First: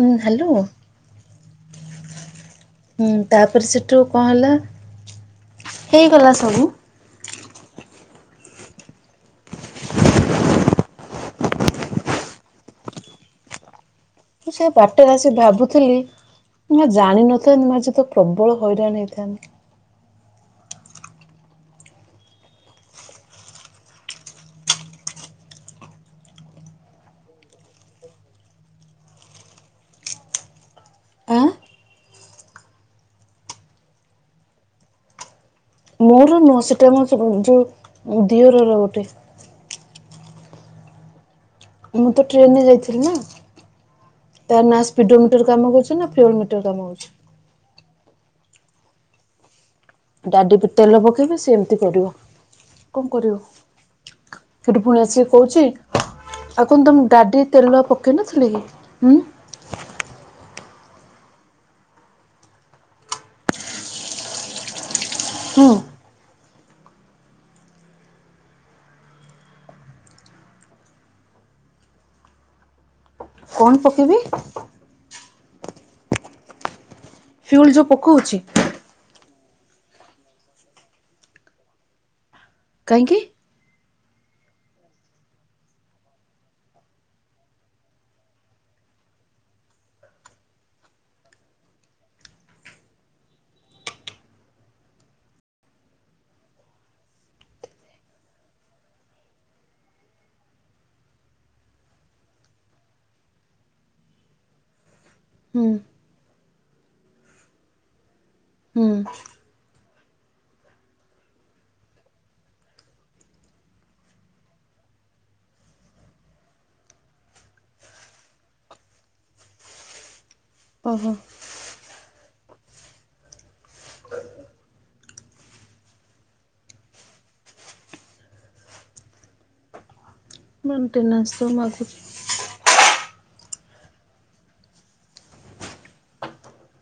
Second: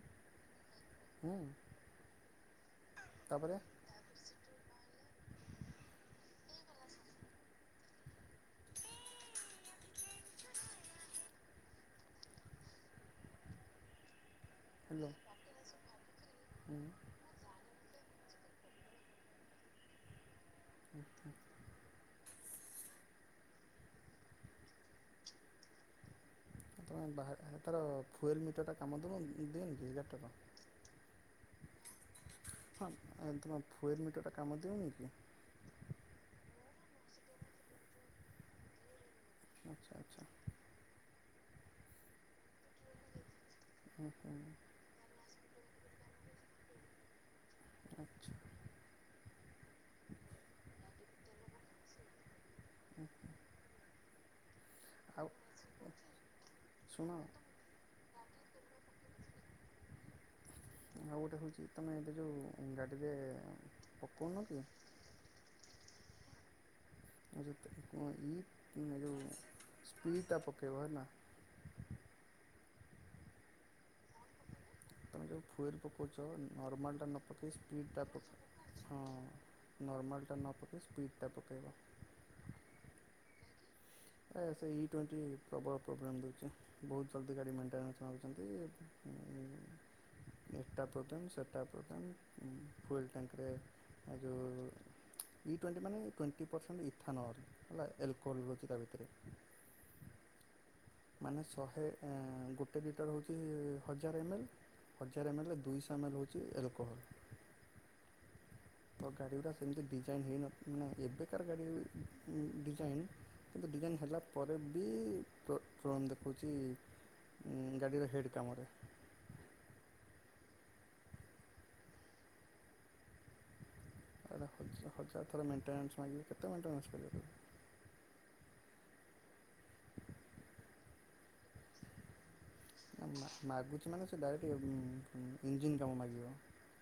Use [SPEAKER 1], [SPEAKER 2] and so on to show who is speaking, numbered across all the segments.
[SPEAKER 1] ହୁଁ ହ୍ୟାଲୋ।
[SPEAKER 2] ହୁଁ।
[SPEAKER 1] ହୁଁ ତାପରେ ସେଠୁ କଣ ହେଲା ହେଇଗଲା ସବୁ। ମୁଁ ମୁଁ ସେୟା ବାଟରେ
[SPEAKER 2] ହ୍ୟାଲୋ
[SPEAKER 1] ଆସି ଭାବୁଥିଲି
[SPEAKER 2] ହୁଁ
[SPEAKER 1] ମା ଜାଣିନଥାନ୍ତି ମୁଁଆଜି। ତ ପ୍ରବଳ ହଇରାଣ ହେଇଥାନ୍ତିି।
[SPEAKER 2] [inaudible] [inaudible]
[SPEAKER 1] ଅଁ।
[SPEAKER 2] ହଁ ତୁମେ ଭୁଏଲ ମିଟରଟା କାମ ଦୋଉନି କି।
[SPEAKER 1] ମୋର ନୁହଁ ସେଟା ମୋ ଯୋଉ ଦିଅରର ଗୋଟେ।
[SPEAKER 2] ଆଚ୍ଛା ଆଚ୍ଛା।
[SPEAKER 1] ମୁଁ ତ ଟ୍ରେନରେ ଯାଇଥିଲି ନା
[SPEAKER 2] ହୁଁ ହୁଁ
[SPEAKER 1] ତାନା। ପିଡମ ମିଟର କାମ କରୁଛି ନା ଫିଓର ମିଟର କାମ କରୁଛି।
[SPEAKER 2] ଆଚ୍ଛା।
[SPEAKER 1] ଡାଡ଼ିବି ତେଲ ପକେଇବେ ସେ ଏମିତି ପଡ଼ିବ କଣ କରିବ। ସେଠୁ ପୁଣି ଆସିକି
[SPEAKER 2] ଆଉ
[SPEAKER 1] କହୁଛି। ଆଉ କଣ ତମେ
[SPEAKER 2] ଶୁଣ
[SPEAKER 1] ଡାଡି ତେଲ ପକେଇ ନଥିଲ କି ହୁଁ।
[SPEAKER 2] ଏଇଟା ହେଉଛି ତୁମେ ଏବେ ଯୋଉ ଗାଡ଼ିରେ ପଉନକି?
[SPEAKER 1] ହୁଁ।
[SPEAKER 2] [inaudible]
[SPEAKER 1] କଣ ପକେଇବି।
[SPEAKER 2] ତୁମେ ଯୋଉ ଫୁଏର ପକଉଛ ନର୍ମାଲଟା ନ ପକାଇ
[SPEAKER 1] ଫିଉଲ ଯୋଉ
[SPEAKER 2] ସ୍ପିଡ଼୍ଟା
[SPEAKER 1] ପକଉଛି
[SPEAKER 2] ପକା। ହଁ ନର୍ମାଲ୍ଟା ନ ପକାଇ ସ୍ପିଡ଼୍ଟା ପକାଇବ।
[SPEAKER 1] କାହିଁକି।
[SPEAKER 2] ତାର ସେଇ ଟ୍ୱେଣ୍ଟି ପ୍ରବଳ ପ୍ରୋବ୍ଲେମ୍ ଦେଉଛି। ବହୁତ ଜଲ୍ଦି ଗାଡ଼ି ମେଣ୍ଟେନାନ୍ସ ମାଗୁଛନ୍ତି। ଏଟା ପ୍ରୋବ୍ଲେମ ସେଟା ପ୍ରୋବ୍ଲେମ ଫୁଲ ଟାଙ୍କିରେ। ଆଯୋଉ। ଟ୍ୱଣ୍ଟି ମାନେ ଟ୍ୱେଣ୍ଟି ପରସେଣ୍ଟ ଇଥା ନହଲେ ହେଲା ଆଲକୋହଲ୍ ରହୁଛି ତା ଭିତରେ। ମାନେ ଶହେ ଗୋଟେ ଲିଟର ହେଉଛି ହଜାର ଏମ୍ଏଲ୍। ହଜାର ଏମ୍ଏଲ୍ ରେ
[SPEAKER 1] ହୁଁ
[SPEAKER 2] ଦୁଇଶହ ଏମ୍ଏଲ୍ ହଉଛି ଆଲ୍ କୋହୋଲ।
[SPEAKER 1] ହୁଁ
[SPEAKER 2] ତ ଗାଡ଼ି ଗୁଡ଼ା ସେମିତି ଡିଜାଇନ୍ ହେଇନଥି ନା ଏବେକାର ଗାଡ଼ି ଡିଜାଇନ୍ କିନ୍ତୁ ଡିଜାଇନ୍ ହେଲା ପରେ ବି ପ କଣ ଦେଖୁଛି ଉଁ ଗାଡିର ହେଡ କାମରେ।
[SPEAKER 1] ଓହୋ।
[SPEAKER 2] ହଜାର ଥର ହଜାର ଥର ମେଣ୍ଟେନ୍ସ ମାଗିବ କେତେ ମଣ୍ଟେନ୍ସ କରିବ ତମେ। [inaudible]
[SPEAKER 1] ମେଣ୍ଟେନନ୍ସ ତ ମାଗୁଛି।
[SPEAKER 2] ନା ମା ମାଗୁଛି ମାନେ ସେ ଡାଇରେକ୍ଟ ଇଞ୍ଜିନ୍ କାମ ମାଗିବ।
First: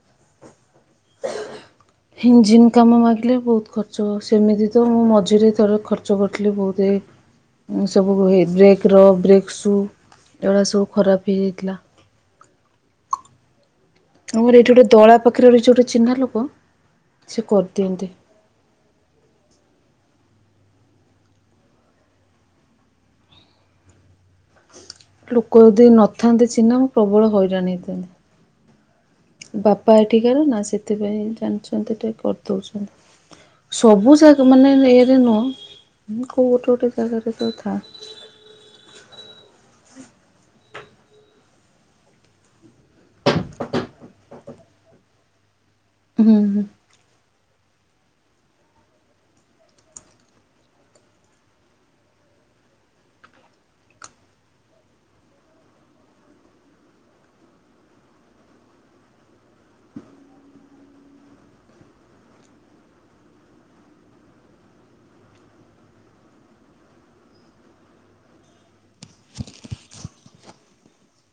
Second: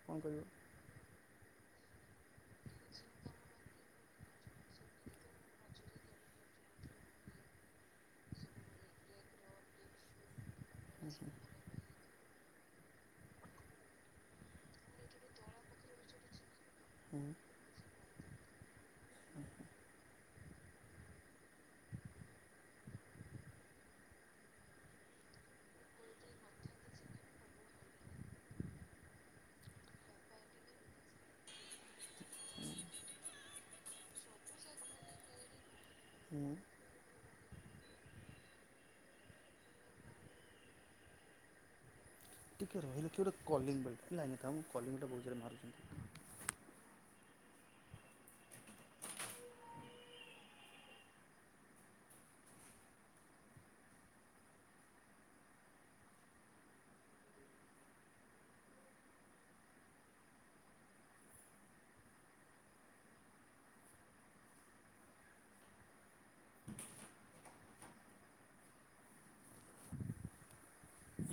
[SPEAKER 2] କଣ କହିବ।
[SPEAKER 1] ଇଞ୍ଜିନ୍ କାମ ମାଗିଲେ ବହୁତ୍ ଖର୍ଚ୍ଚହବ ସେମିତି ତ ମୁଁ ମଝିରେ ଥରେ ଖର୍ଚ୍ଚ କରଥିଲି ବହୁତୁ ଏ ସବୁ ବ୍ରେକ ର ବ୍ରେକ୍ ସୁ ଏଗୁରା ସବୁ
[SPEAKER 2] ହୁଁ
[SPEAKER 1] ଖରାପ ହେଇଯାଇଥିଲା। ଆମର ଏଇଠି ଗୋଟେ ଦଳା ପାଖରେ ରହିଛି ଗୋଟେ ଚିହ୍ନା ଲୋକ
[SPEAKER 2] ହୁଁ
[SPEAKER 1] ସେ କରିଦିଅନ୍ତି। ଲୋକ ଯଦି ନଥାନ୍ତି ଚିହ୍ନା ମୁଁ ପ୍ରବଳ ହଇରାଣ ହେଇଥାନ୍ତି। ବାପା ଏଠିକାର ନା ସେଥିପାଇଁ ଜାଣିଛନ୍ତି ଟିକେ କରିଦଉଛନ୍ତି। ସବୁ ଜାଗା ମାନେ ଇରେ ନୁହଁ କୋଉ
[SPEAKER 2] ହୁଁ
[SPEAKER 1] ଗୋଟେ ଗୋଟେ ଜାଗାରେ ତ ଥାନ୍ତି।
[SPEAKER 2] ଟିକଏ ରହିଲେଛ କିଏ ଗୋଟେ କଲିଙ୍ଗ ବେଲ୍ ଲାଇନ୍ ରେ ଥାଅ ମୁ କଲିଙ୍ଗଟା ବହୁତ୍ ଜୋର ମାରୁଛନ୍ତି।
[SPEAKER 1] ହୁଁ ହୁଁ।
[SPEAKER 2] [inaudible]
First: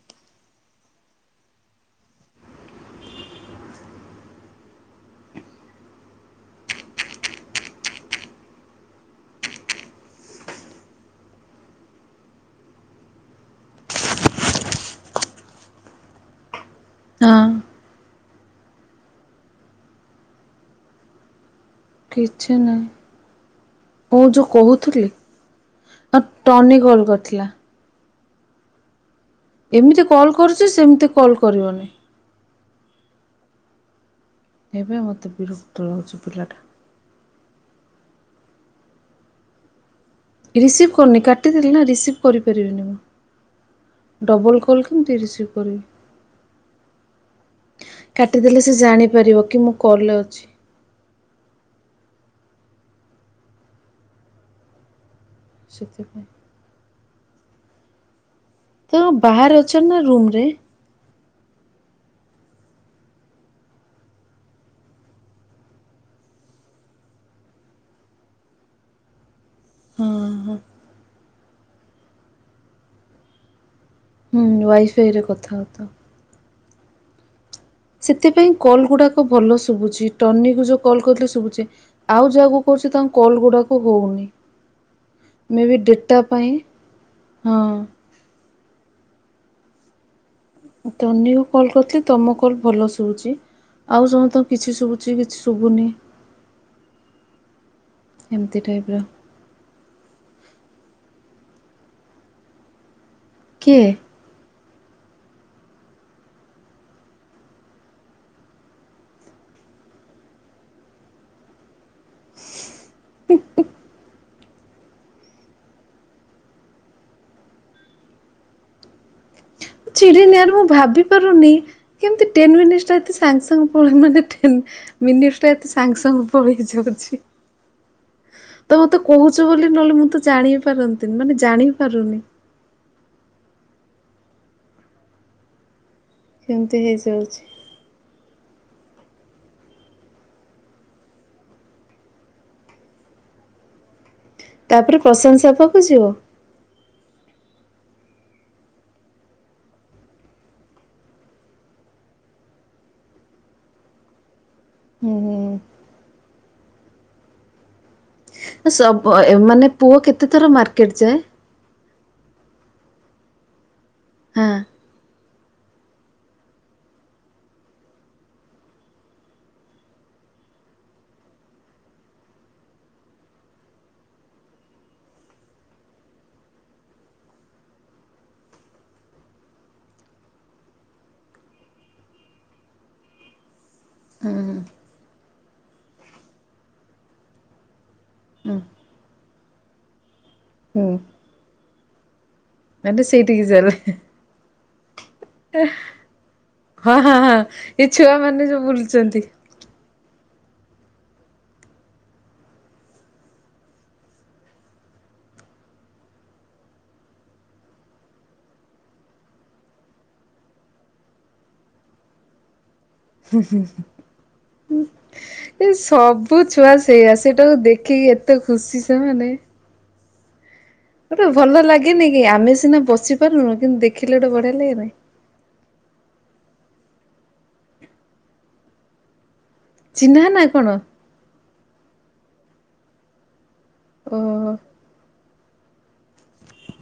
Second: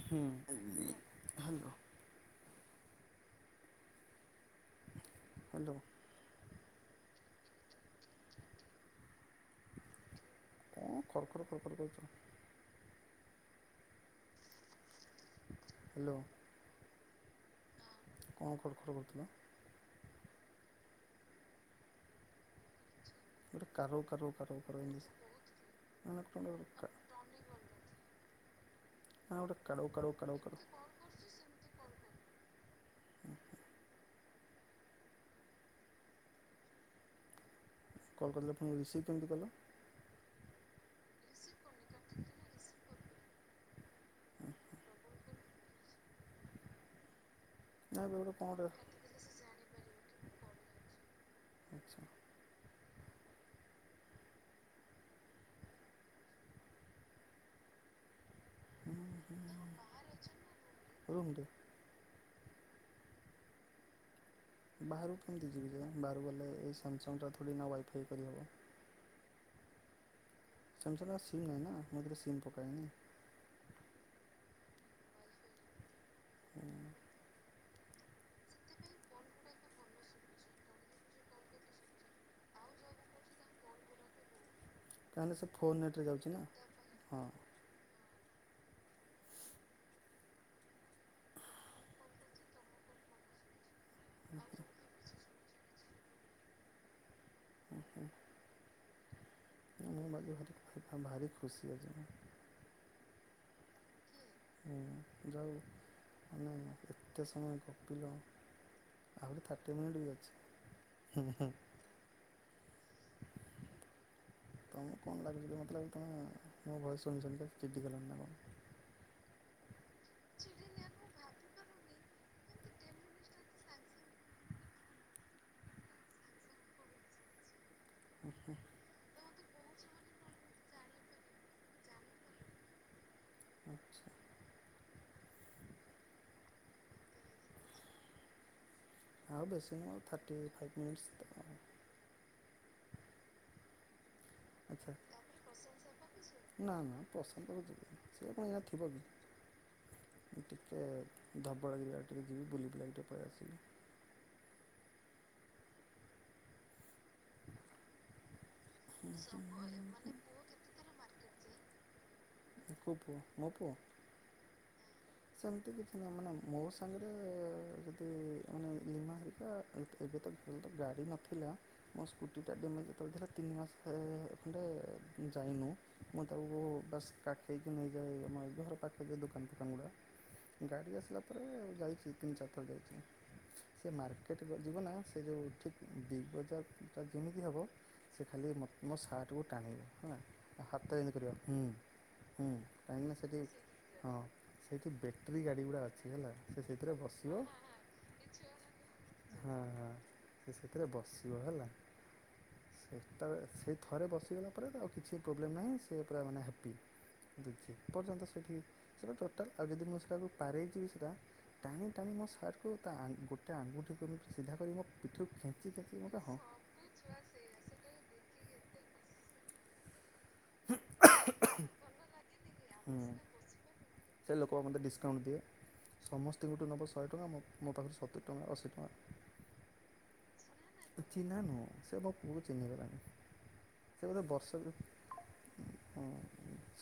[SPEAKER 2] ହୁଁ। ହାଲୋ। ହ୍ୟାଲୋ। ତାପରେ କୋଉ ପଟେ ଯାଇଛ। ହ୍ୟାଲୋ।
[SPEAKER 1] ହଁ।
[SPEAKER 2] କଣ ଖଡ଼ ଖଡ଼ କରୁଥିଲ?
[SPEAKER 1] କିଛି ନାଇଁ।
[SPEAKER 2] ଗୋଟେ କାରଉ
[SPEAKER 1] ଓ
[SPEAKER 2] କାରଉ
[SPEAKER 1] ଯୋଉ
[SPEAKER 2] କାରଉ କାରଉ
[SPEAKER 1] କହୁଥିଲି
[SPEAKER 2] ଏମିତି
[SPEAKER 1] ଆ
[SPEAKER 2] ମାନେ କଣ
[SPEAKER 1] ଟନି
[SPEAKER 2] ଗୋଟେ
[SPEAKER 1] ଗୋଲ କରିଥିଲା।
[SPEAKER 2] ନା ଗୋଟେ କାଡ଼ଉ
[SPEAKER 1] ଏମିତି
[SPEAKER 2] କାଡ଼ଉ
[SPEAKER 1] କଲ୍
[SPEAKER 2] କାଡ଼ଉ କାଡ଼ଉ
[SPEAKER 1] କରୁଛି ସେମିତି କଲ୍ କରିବନି। ଏବେ ମୋତେ ବିରକ୍ତ ଲାଗୁଛି ପିଲାଟା।
[SPEAKER 2] କଲ୍ କଲେ ପୁଣି ରିସିଭ୍ କେମିତି କଲ।
[SPEAKER 1] ରିସିଭ୍ କରୁନି କାଟିଦେଲି ନା ରିସିଭ୍ କରିପାରିବିନି ମୁଁ। ଡବଲ୍ କଲ୍ କିମିତି ରିସିଭ୍ କରିବି।
[SPEAKER 2] ନା ଏବେ ଗୋଟେ କଣ
[SPEAKER 1] କାଟିଦେଲେ ସେ
[SPEAKER 2] ଗୋଟେ
[SPEAKER 1] ଜାଣିପାରିବ କି ମୁଁ କଲ ରେ ଅଛି।
[SPEAKER 2] ଆଚ୍ଛା।
[SPEAKER 1] ସେଥିପାଇଁ। ତ ବାହାରେ ଅଛନ୍ ନା ରୁମ ରେ।
[SPEAKER 2] ରୁମ୍ ତୁ ବାହାରୁ କେମିତି ଯିବି ଯେ ବାହାରୁ କୁ ଗଲେ ଏଇ ସାମସଙ୍ଗଟା ଥୋଡ଼ି ନା ୱାଇଫାଇ କରିହେବ।
[SPEAKER 1] ହୁଁ ହୁଁ।
[SPEAKER 2] ସାମସଙ୍ଗ ସିମ୍ ନାହିଁ ନା ମୁ ଏଥିରେ ସିମ୍ ପକାଏନି।
[SPEAKER 1] ହୁଁ ୱାଇଫାଇରେ କଥା ହୋଉ ଥା ଅ।
[SPEAKER 2] ହୁଁ।
[SPEAKER 1] ସେଥିପାଇଁ କଲ୍ ଗୁଡାକ ଭଲ ଶୁଭୁଛି ଟର୍ନି କୁ ଯୋଉ କଲ୍ କରିଥିଲି ଶୁଭୁଛି। ଆଉ ଯାହାକୁ କରୁଚି ତାଙ୍କ କଲ ଗୁଡାକୁ ହୋଉନି।
[SPEAKER 2] କାହିଁକିନା ସେ
[SPEAKER 1] ମେ
[SPEAKER 2] ଫୋନ୍
[SPEAKER 1] ବି
[SPEAKER 2] ନେଟ୍ରେ
[SPEAKER 1] ଡେଟା
[SPEAKER 2] ଯାଉଛି ନା
[SPEAKER 1] ପାଇଁ ହଁ। ଟନିକୁ କଲ୍ କରିଥିଲି ତମ କଲ୍ ଭଲ ଶୁଭୁଛି। ଆଉ ସମସ୍ତଙ୍କୁ କିଛି ଶୁବୁଛି କିଛି ଶୁବୁନି। ଏମତି ଟାଇପ୍ର।
[SPEAKER 2] ମୁଁ ମୋର ବାହାରି [unintelligible] ବାହାରି ଖୁସି ଆଜି ମୁଁ।
[SPEAKER 1] କିଏ?
[SPEAKER 2] ଏଁ ଯଉ ମାନେ ଏତେ ସମୟ ଗପିଲ। ଆହୁରି ଥାର୍ଟି ମିନିଟ୍ ବି ଅଛି।
[SPEAKER 1] [unintelligible]
[SPEAKER 2] ତମୁକୁ କଣ ଲାଗୁଚି ଯେ ମତେ ଲାଗୁଚି ତମେ ମୋ ଭଏସ ଶୁଣିଶୁଣି ଚିଡି ଗଲଣି ନା କଣ।
[SPEAKER 1] ଚିଡିନି ଆରେ ମୁଁ ଭାବି ପାରୁନି। କେମିତି ଟେନ୍ ମିନିଟ୍ଶଟା ଏତେ ସାଙ୍ଗସାଙ୍ଗ ପଳେ ମାନେ ଟେନ। ମିନିଟ୍ଶଟା ଏତେ ସାଙ୍ଗେ ସାଙ୍ଗେ ପଳେଇ ଯାଉଛି। ତ ମତେ କହୁଛୁ ବୋଲି ନହଲେ ମୁଁ ତ ଜାଣି ପାରନ୍ତିନି ମାନେ ଜାଣିପାରୁନି।
[SPEAKER 2] ଆଚ୍ଛା।
[SPEAKER 1] କେମତି ହେଇଯାଉଛି।
[SPEAKER 2] ଆଉ ବେଶୀ ନୁହୁଁ ଆଉ ଥାର୍ଟି ଫାଇଭ୍ ମିନିଟ୍ଶ ତ। ଆଚ୍ଛା
[SPEAKER 1] ତାପରେ ପ୍ରଶାନ୍ତ ସାର୍ ପାଖୁ ଯିବ?
[SPEAKER 2] ନା ନା ପ୍ରଶାନ୍ତ ପାଖୁ ଯିବିନି ସେ କଣ ଏଇନା ଥିବ କି। ମୁଁ ଟିକି ଧବଳଗିରୀଆଡେ ଟିକେ ଯିବି ବୁଲି ବୁଲାକି ଟିକେ ପଳେଇ ଆସିବି।
[SPEAKER 1] ହୁଁ ହୁଁ। ମୁଁ ସବ ଏ ମାନେ ପୁଅ କେତେଥର ମାର୍କେଟ ଯାଏ?
[SPEAKER 2] ତାଙ୍କ ପୁଅ ମୋ ପୁଅ।
[SPEAKER 1] ହଁ।
[SPEAKER 2] ସେମିତି କିଛି ନୁହଁ ମାନେ ମୋ ସାଙ୍ଗରେ ଯଦି ମାନେ ଲିମା ହେରିକା। ଏତ୍ ଏବେ ତ ଯେହେତୁ ଗାଡ଼ି ନଥିଲା। ମୋ ସ୍କୁଟିଟା ଡ୍ୟାମେଜ୍ ଯେତେବେଳେ ଥିଲା ତିନି ମାସ ଖଣ୍ଡେ ଯାଇନୁ। ମୁଁ ତାକୁ ବାସ୍ କାଖେଇକି ନେଇଯାଏ ଆମ ଘରପାଖ ଯୋଉ ଦୋକାନ ଫୋକାନ ଗୁଡ଼ା। ଗାଡ଼ି ଆସିଲା ପରେ ଯାଇଛି ତିନ ଚାରଥର ଯାଇଛି। ସେ ମାର୍କେଟ
[SPEAKER 1] ହୁଁ
[SPEAKER 2] ର ଯିବନା ସେ ଯୋଉ ଠିକ୍ ବିଗ୍ ବଜାରଟା ଯେମିତି ହବ। ସେ ଖାଲି
[SPEAKER 1] ହୁଁ।
[SPEAKER 2] ମୋ ମୋ ସାର୍ଟକୁ ଟାଣିବା ହେଲା ତା
[SPEAKER 1] ହୁଁ
[SPEAKER 2] ହାତରେ ଏନ୍ତି କରିବ ହୁଁ। ହୁଁ
[SPEAKER 1] ମାନେ
[SPEAKER 2] କାହିଁକିନା
[SPEAKER 1] ସେଇଠିକି
[SPEAKER 2] ସେଠି
[SPEAKER 1] ଚାଲେ
[SPEAKER 2] ହଁ। ସେଇଠି ବେଟ୍ରୀ ଗାଡ଼ିଗୁଡ଼ା ଅଛି ହେଲା ସେ ସେଇଥିରେ
[SPEAKER 1] ହଁ ହଁ ହଁ
[SPEAKER 2] ବସିବ।
[SPEAKER 1] ଏ ଛୁଆ ମାନେ ଯୋଉ ବୁଲୁଛନ୍ତି।
[SPEAKER 2] ହଁ ହଁ ତ ସେଥିରେ ବସିବ ହେଲା। ସେତବଳେ ସେଇ ଥରେ ବସିଗଲା ପରେ ଆଉ କିଛି ପ୍ରୋବ୍ଲେମ୍ ନାହିଁ ସେ ପୁରା ମାନେ ହାପି। କିନ୍ତୁ ଯେପର୍ଯ୍ୟନ୍ତ ସେଠି [unintelligible] ଟାଲ ଆଉ ଯଦି ମୁଁ ସେଟାକୁ ପାରେଇ ଯିବି ସେଟା ଟାଣି ଟାଣି ମୋ ସାର୍ଟ। କୁ ତା ଆଙ୍ଗୁ ଗୋଟେ ଆଙ୍ଗୁଠିକୁ ସିଧା କରିକି ମୋ ପିଠିକୁ
[SPEAKER 1] ଏ
[SPEAKER 2] ଖେଞ୍ଚି ଖେଞ୍ଚି ମୋତେ
[SPEAKER 1] ସବୁ
[SPEAKER 2] ହଁ
[SPEAKER 1] ଛୁଆ ସେଇଆ ସେଟାକୁ ଦେଖିକି ଏତେ ଖୁସି ସେମାନେ। ଗୋଟେ ଭଲ
[SPEAKER 2] ଖୁସି
[SPEAKER 1] ଲାଗେନିକି ଆମେ ସିନା ବସି ପାରୁନୁ କିନ୍ତୁ ଦେଖିଲେ ଗୋଟେ ବଢିଆ ଲାଗେନି।
[SPEAKER 2] କାଉଣ୍ଟ ଦେ। ସମସ୍ତିଙ୍କଠୁ ନବ ଶହେଟଙ୍କା ମୋ ମୋ ପାଖୁରୁ ସତୁରି ଟଙ୍କା ଅଶୀ ଟଙ୍କା।
[SPEAKER 1] ଚିହ୍ନା ନା କଣ?
[SPEAKER 2] ଅଚିହ୍ନା ନୁହଁ ସେ ମୋ ପୁଅ ଚିହ୍ନିଗଲାଣିି ସେ ବୋଧେ
[SPEAKER 1] ଓହୋ
[SPEAKER 2] ବର୍ଷ ବି ହଁ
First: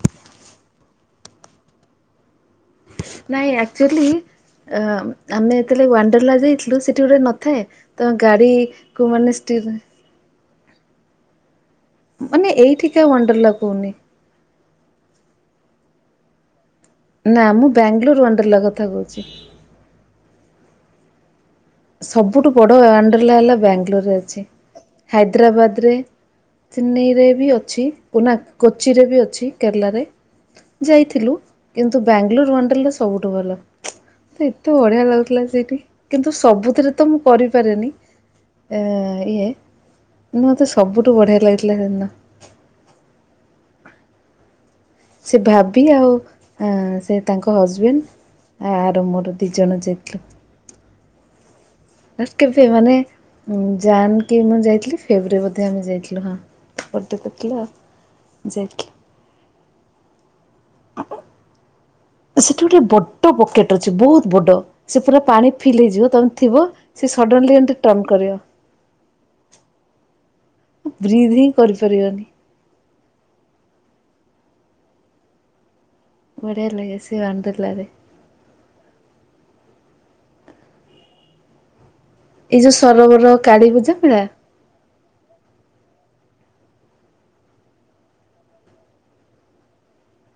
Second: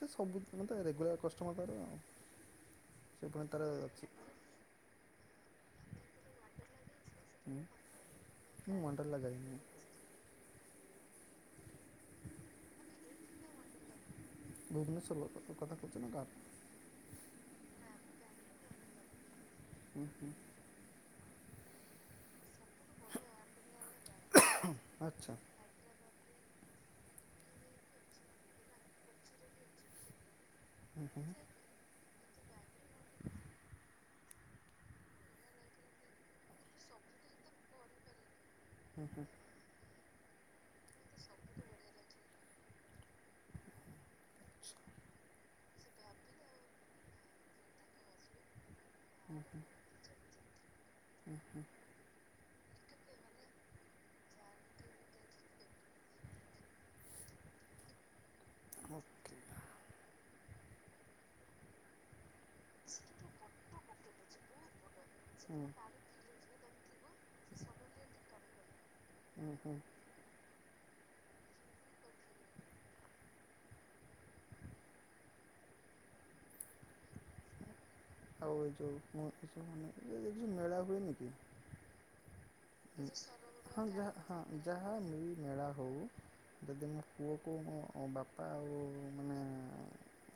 [SPEAKER 2] ସେ ସବୁ ମତେ [inaudible] ରେଗୁଲାର କଷ୍ଟମର୍ ତାର ଆଉ ସେ ପୁଣି
[SPEAKER 1] ନାଇଁ
[SPEAKER 2] ତାର
[SPEAKER 1] ଆକ୍ଚୁଆଲି
[SPEAKER 2] ଅଛି
[SPEAKER 1] ଆମେ ଯେତେବେଳେ ୱାଣ୍ଡରେଲା ଯାଇଥିଲୁ ସେଠି ଗୋଟେ ନଥାଏ ତ ଗାଡି
[SPEAKER 2] ମୁଁ
[SPEAKER 1] କୁ
[SPEAKER 2] ୱାଣ୍ଡ୍ରେଲା
[SPEAKER 1] ମାନେ
[SPEAKER 2] ଯାଇନି।
[SPEAKER 1] ଷ୍ଟି ମାନେ ଏଇଠିକା ୱାଣ୍ଡ୍ରେଲା କହୁନି।
[SPEAKER 2] ଭୁବନେଶ୍ୱର କଥା କହୁଛ ନା ଗା
[SPEAKER 1] ନା ମଁ ବାଙ୍ଗାଲୋର ୱାଣ୍ଡ୍ରେଲା କଥା କହୁଛି।
[SPEAKER 2] ଓୁଁ ହୋଁ
[SPEAKER 1] ସବୁଠୁ ବଡ ୱାଣ୍ଡ୍ରେଲା ହେଲା ବାଙ୍ଗଲୋର ରେ ଅଛି
[SPEAKER 2] ଆଚ୍ଛା
[SPEAKER 1] ହାଇଦ୍ରାବାଦ ରେ ଚେନ୍ନାଇ ରେ ବି ଅଛି ଓନା କୋଚି ରେ ବି ଅଛି କେରଲାରେ। ଯାଇଥିଲୁ କିନ୍ତୁ ବାଙ୍ଗାଲୋର ୱାଣ୍ଡ୍ରେଲା ସବୁଠୁ ଭଲ। ତ ଏତେ ବଢିଆ ଲାଗୁଥିଲା ସେଇଠି କିନ୍ତୁ ସବୁଥିରେ ତ ମୁଁ କରିପାରେନି। ଏ ଇଏ ମତେ ସବୁଠୁ ବଢିଆ ଲାଗିଥିଲା ସେଦିନ। ସେ ଭାବି ଆଉ ସେ ତାଙ୍କ ହଜବେଣ୍ଡ ଆର ମୋର ଦିଇ ଜଣ ଯେତି ତୃପ୍
[SPEAKER 2] ହୁଁ ହୁଁ
[SPEAKER 1] କେବେ ମାନେ ଉ ଜାନ୍କ ମୁଁ ଯାଇଥିଲି ଫେବରେ ମଧ୍ୟ ଆମେ ଯାଇଥିଲ [inaudible] ହଁ ପଦେ ତ ଥିଲା ଆଉ ଯାଇକି
[SPEAKER 2] ମୁତି [inaudible]
[SPEAKER 1] ସେଠି ଗୋଟେ ବଡ ବକେଟ ଅଛି ବହୁତ ବଡ। ସେ ପୁରା ପାଣି
[SPEAKER 2] ହୁଁ
[SPEAKER 1] ଫିଲ ହେଇଯିବ ତମେ ଥିବ। ସେ ସଡ଼େନଲି ଏମିତି ଟର୍ଣ୍ଣ କରିବ।
[SPEAKER 2] ହୁଁ
[SPEAKER 1] ବ୍ରିଧ ହିଁ କରିପାରିବାନି।
[SPEAKER 2] [unintelligible]
[SPEAKER 1] ବଢ଼ିଆଲାଗେ ସେ ୱାଣ୍ଡ୍ରେଲାାରେ।
[SPEAKER 2] ଆଉ ଏ ଯୋଉ ମୋ ଅଫିସ୍ ମାନଙ୍କରେ ଏ ଯୋଉ ମେଳା ହୁଏନି କି?
[SPEAKER 1] ଏଇ ଯୋଉ ସରୋବର କାଳୀ
[SPEAKER 2] ହଁ
[SPEAKER 1] ପୂଜା
[SPEAKER 2] ଯ
[SPEAKER 1] ମେଳା
[SPEAKER 2] ହଁ ଯାହା ମିଳିମେଳା ହଉ। ଯଦି ମୋ ପୁଅକୁ ମୋ ବାପା ଆଉ ମାନେ-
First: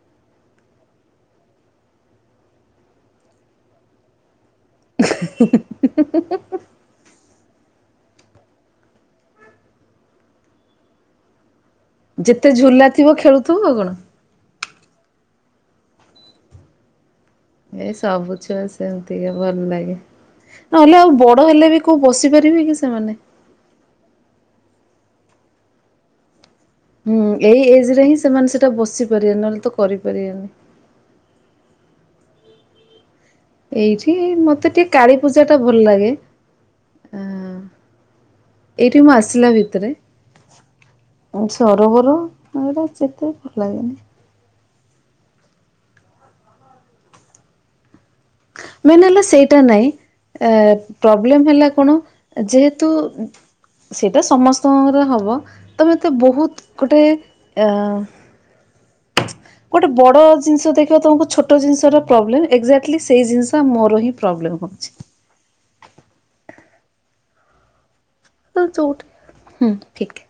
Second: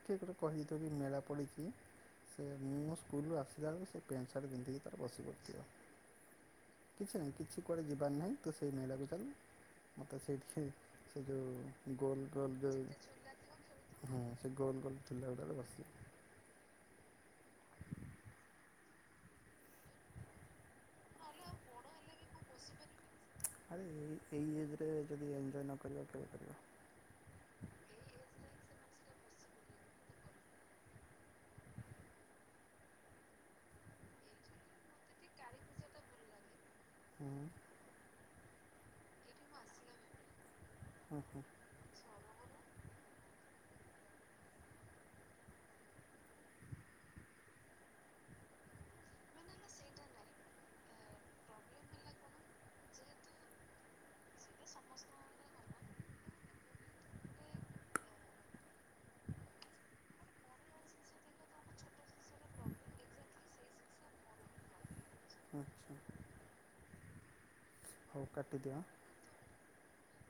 [SPEAKER 2] କିଏ ଗୋଟେ କହିଛି ଯଦି କି ମେଳା ପଡ଼ିଛି ସେ ମୁଁ ମୋ ସ୍କୁଲରୁୁ ଆସିଲା ବଳକୁ ସେ ପ୍ୟାଣ୍ଟ ସାର୍ଟ ପିନ୍ଧିକିଥି
[SPEAKER 1] [unintelligible]
[SPEAKER 2] କିଛି ନାହିଁ କିଛି କୁଆଡ଼େ ଯିବାର ନାହିଁ ତୁ ସେଇ ମେଳାକୁ ଚାଲ ମୋତେ ସେଇଠିକି ସେ ଯେଉଁ ଗୋନ
[SPEAKER 1] ଯେତେ
[SPEAKER 2] କଲେଜ
[SPEAKER 1] ଝୁଲା ଥିବ ଖେଳୁଥିବ ଆଉ କଣ
[SPEAKER 2] ହଁ ସେ ଗୋନ କଲେଜ ଲା ଗୁଡ଼ାକ ବସି [inaudible]
[SPEAKER 1] ଏ ସବୁ ଛୁଆ ସେମିତିକ ଭଲ ଲାଗେ ନହେଲେ ଆଉ ବଡ ହେଲେ ବି କୋଉ ବସିପାର ପିଇବେ କି ସେମାନେ?
[SPEAKER 2] ଆରେ ଏ ଏଇ ଏଜ୍ ରେ ଯଦି ଏଞ୍ଜୟ ନ କରିବା କେବେ କରିବା?
[SPEAKER 1] ହୁଁ ଏଇ ଏଜ ରେ ହିଁ ସେମାନେ ସେଇଟା ବସି ପାରିବେ ନହେଲେ ତ କରିପାରିବେନି। ଏଇଠି ମତେ ଟିକେ କାଳୀ ପୂଜା ଟା ଭଲ ଲାଗେ ଆ
[SPEAKER 2] ହଁ
[SPEAKER 1] ଏଇଠି ମୁଁ ଆସିଲା ଭିତରେ
[SPEAKER 2] ହଁ
[SPEAKER 1] ସରୋବର ଏଟା ଯେତେ ଭଲ ଲାଗେନି।
[SPEAKER 2] [unintelligible]
[SPEAKER 1] ମେନ୍ ହେଲା ସେଇଟା ନାଇଁ ଏ ପ୍ରୋବ୍ଲେମ ହେଲା କଣ ଯେହେତୁ ସେଇଟା ସମସ୍ତଙ୍କର ହବ ତମେ ଏ ତେ ବହୁତ ଗୋଟେ ଅ ଗୋଟେ ବଡ ଜିନିଷ ଦେଖିବା ତମକୁ ଛୋଟ ଜିନିଷର ପ୍ରୋବ୍ଲେମ ଏକ୍ଜାଟ୍ଲି ସେଇ ଜିନିଷ ମୋର ହିଁ ପ୍ରୋବ୍ଲେମ୍ ହେଉଛି।
[SPEAKER 2] [unintelligible] ହଉ
[SPEAKER 1] ହଁ
[SPEAKER 2] କାଟିଦିଅ।
[SPEAKER 1] ଚଉଠି ହୁଁ ଠିକ ଠିକ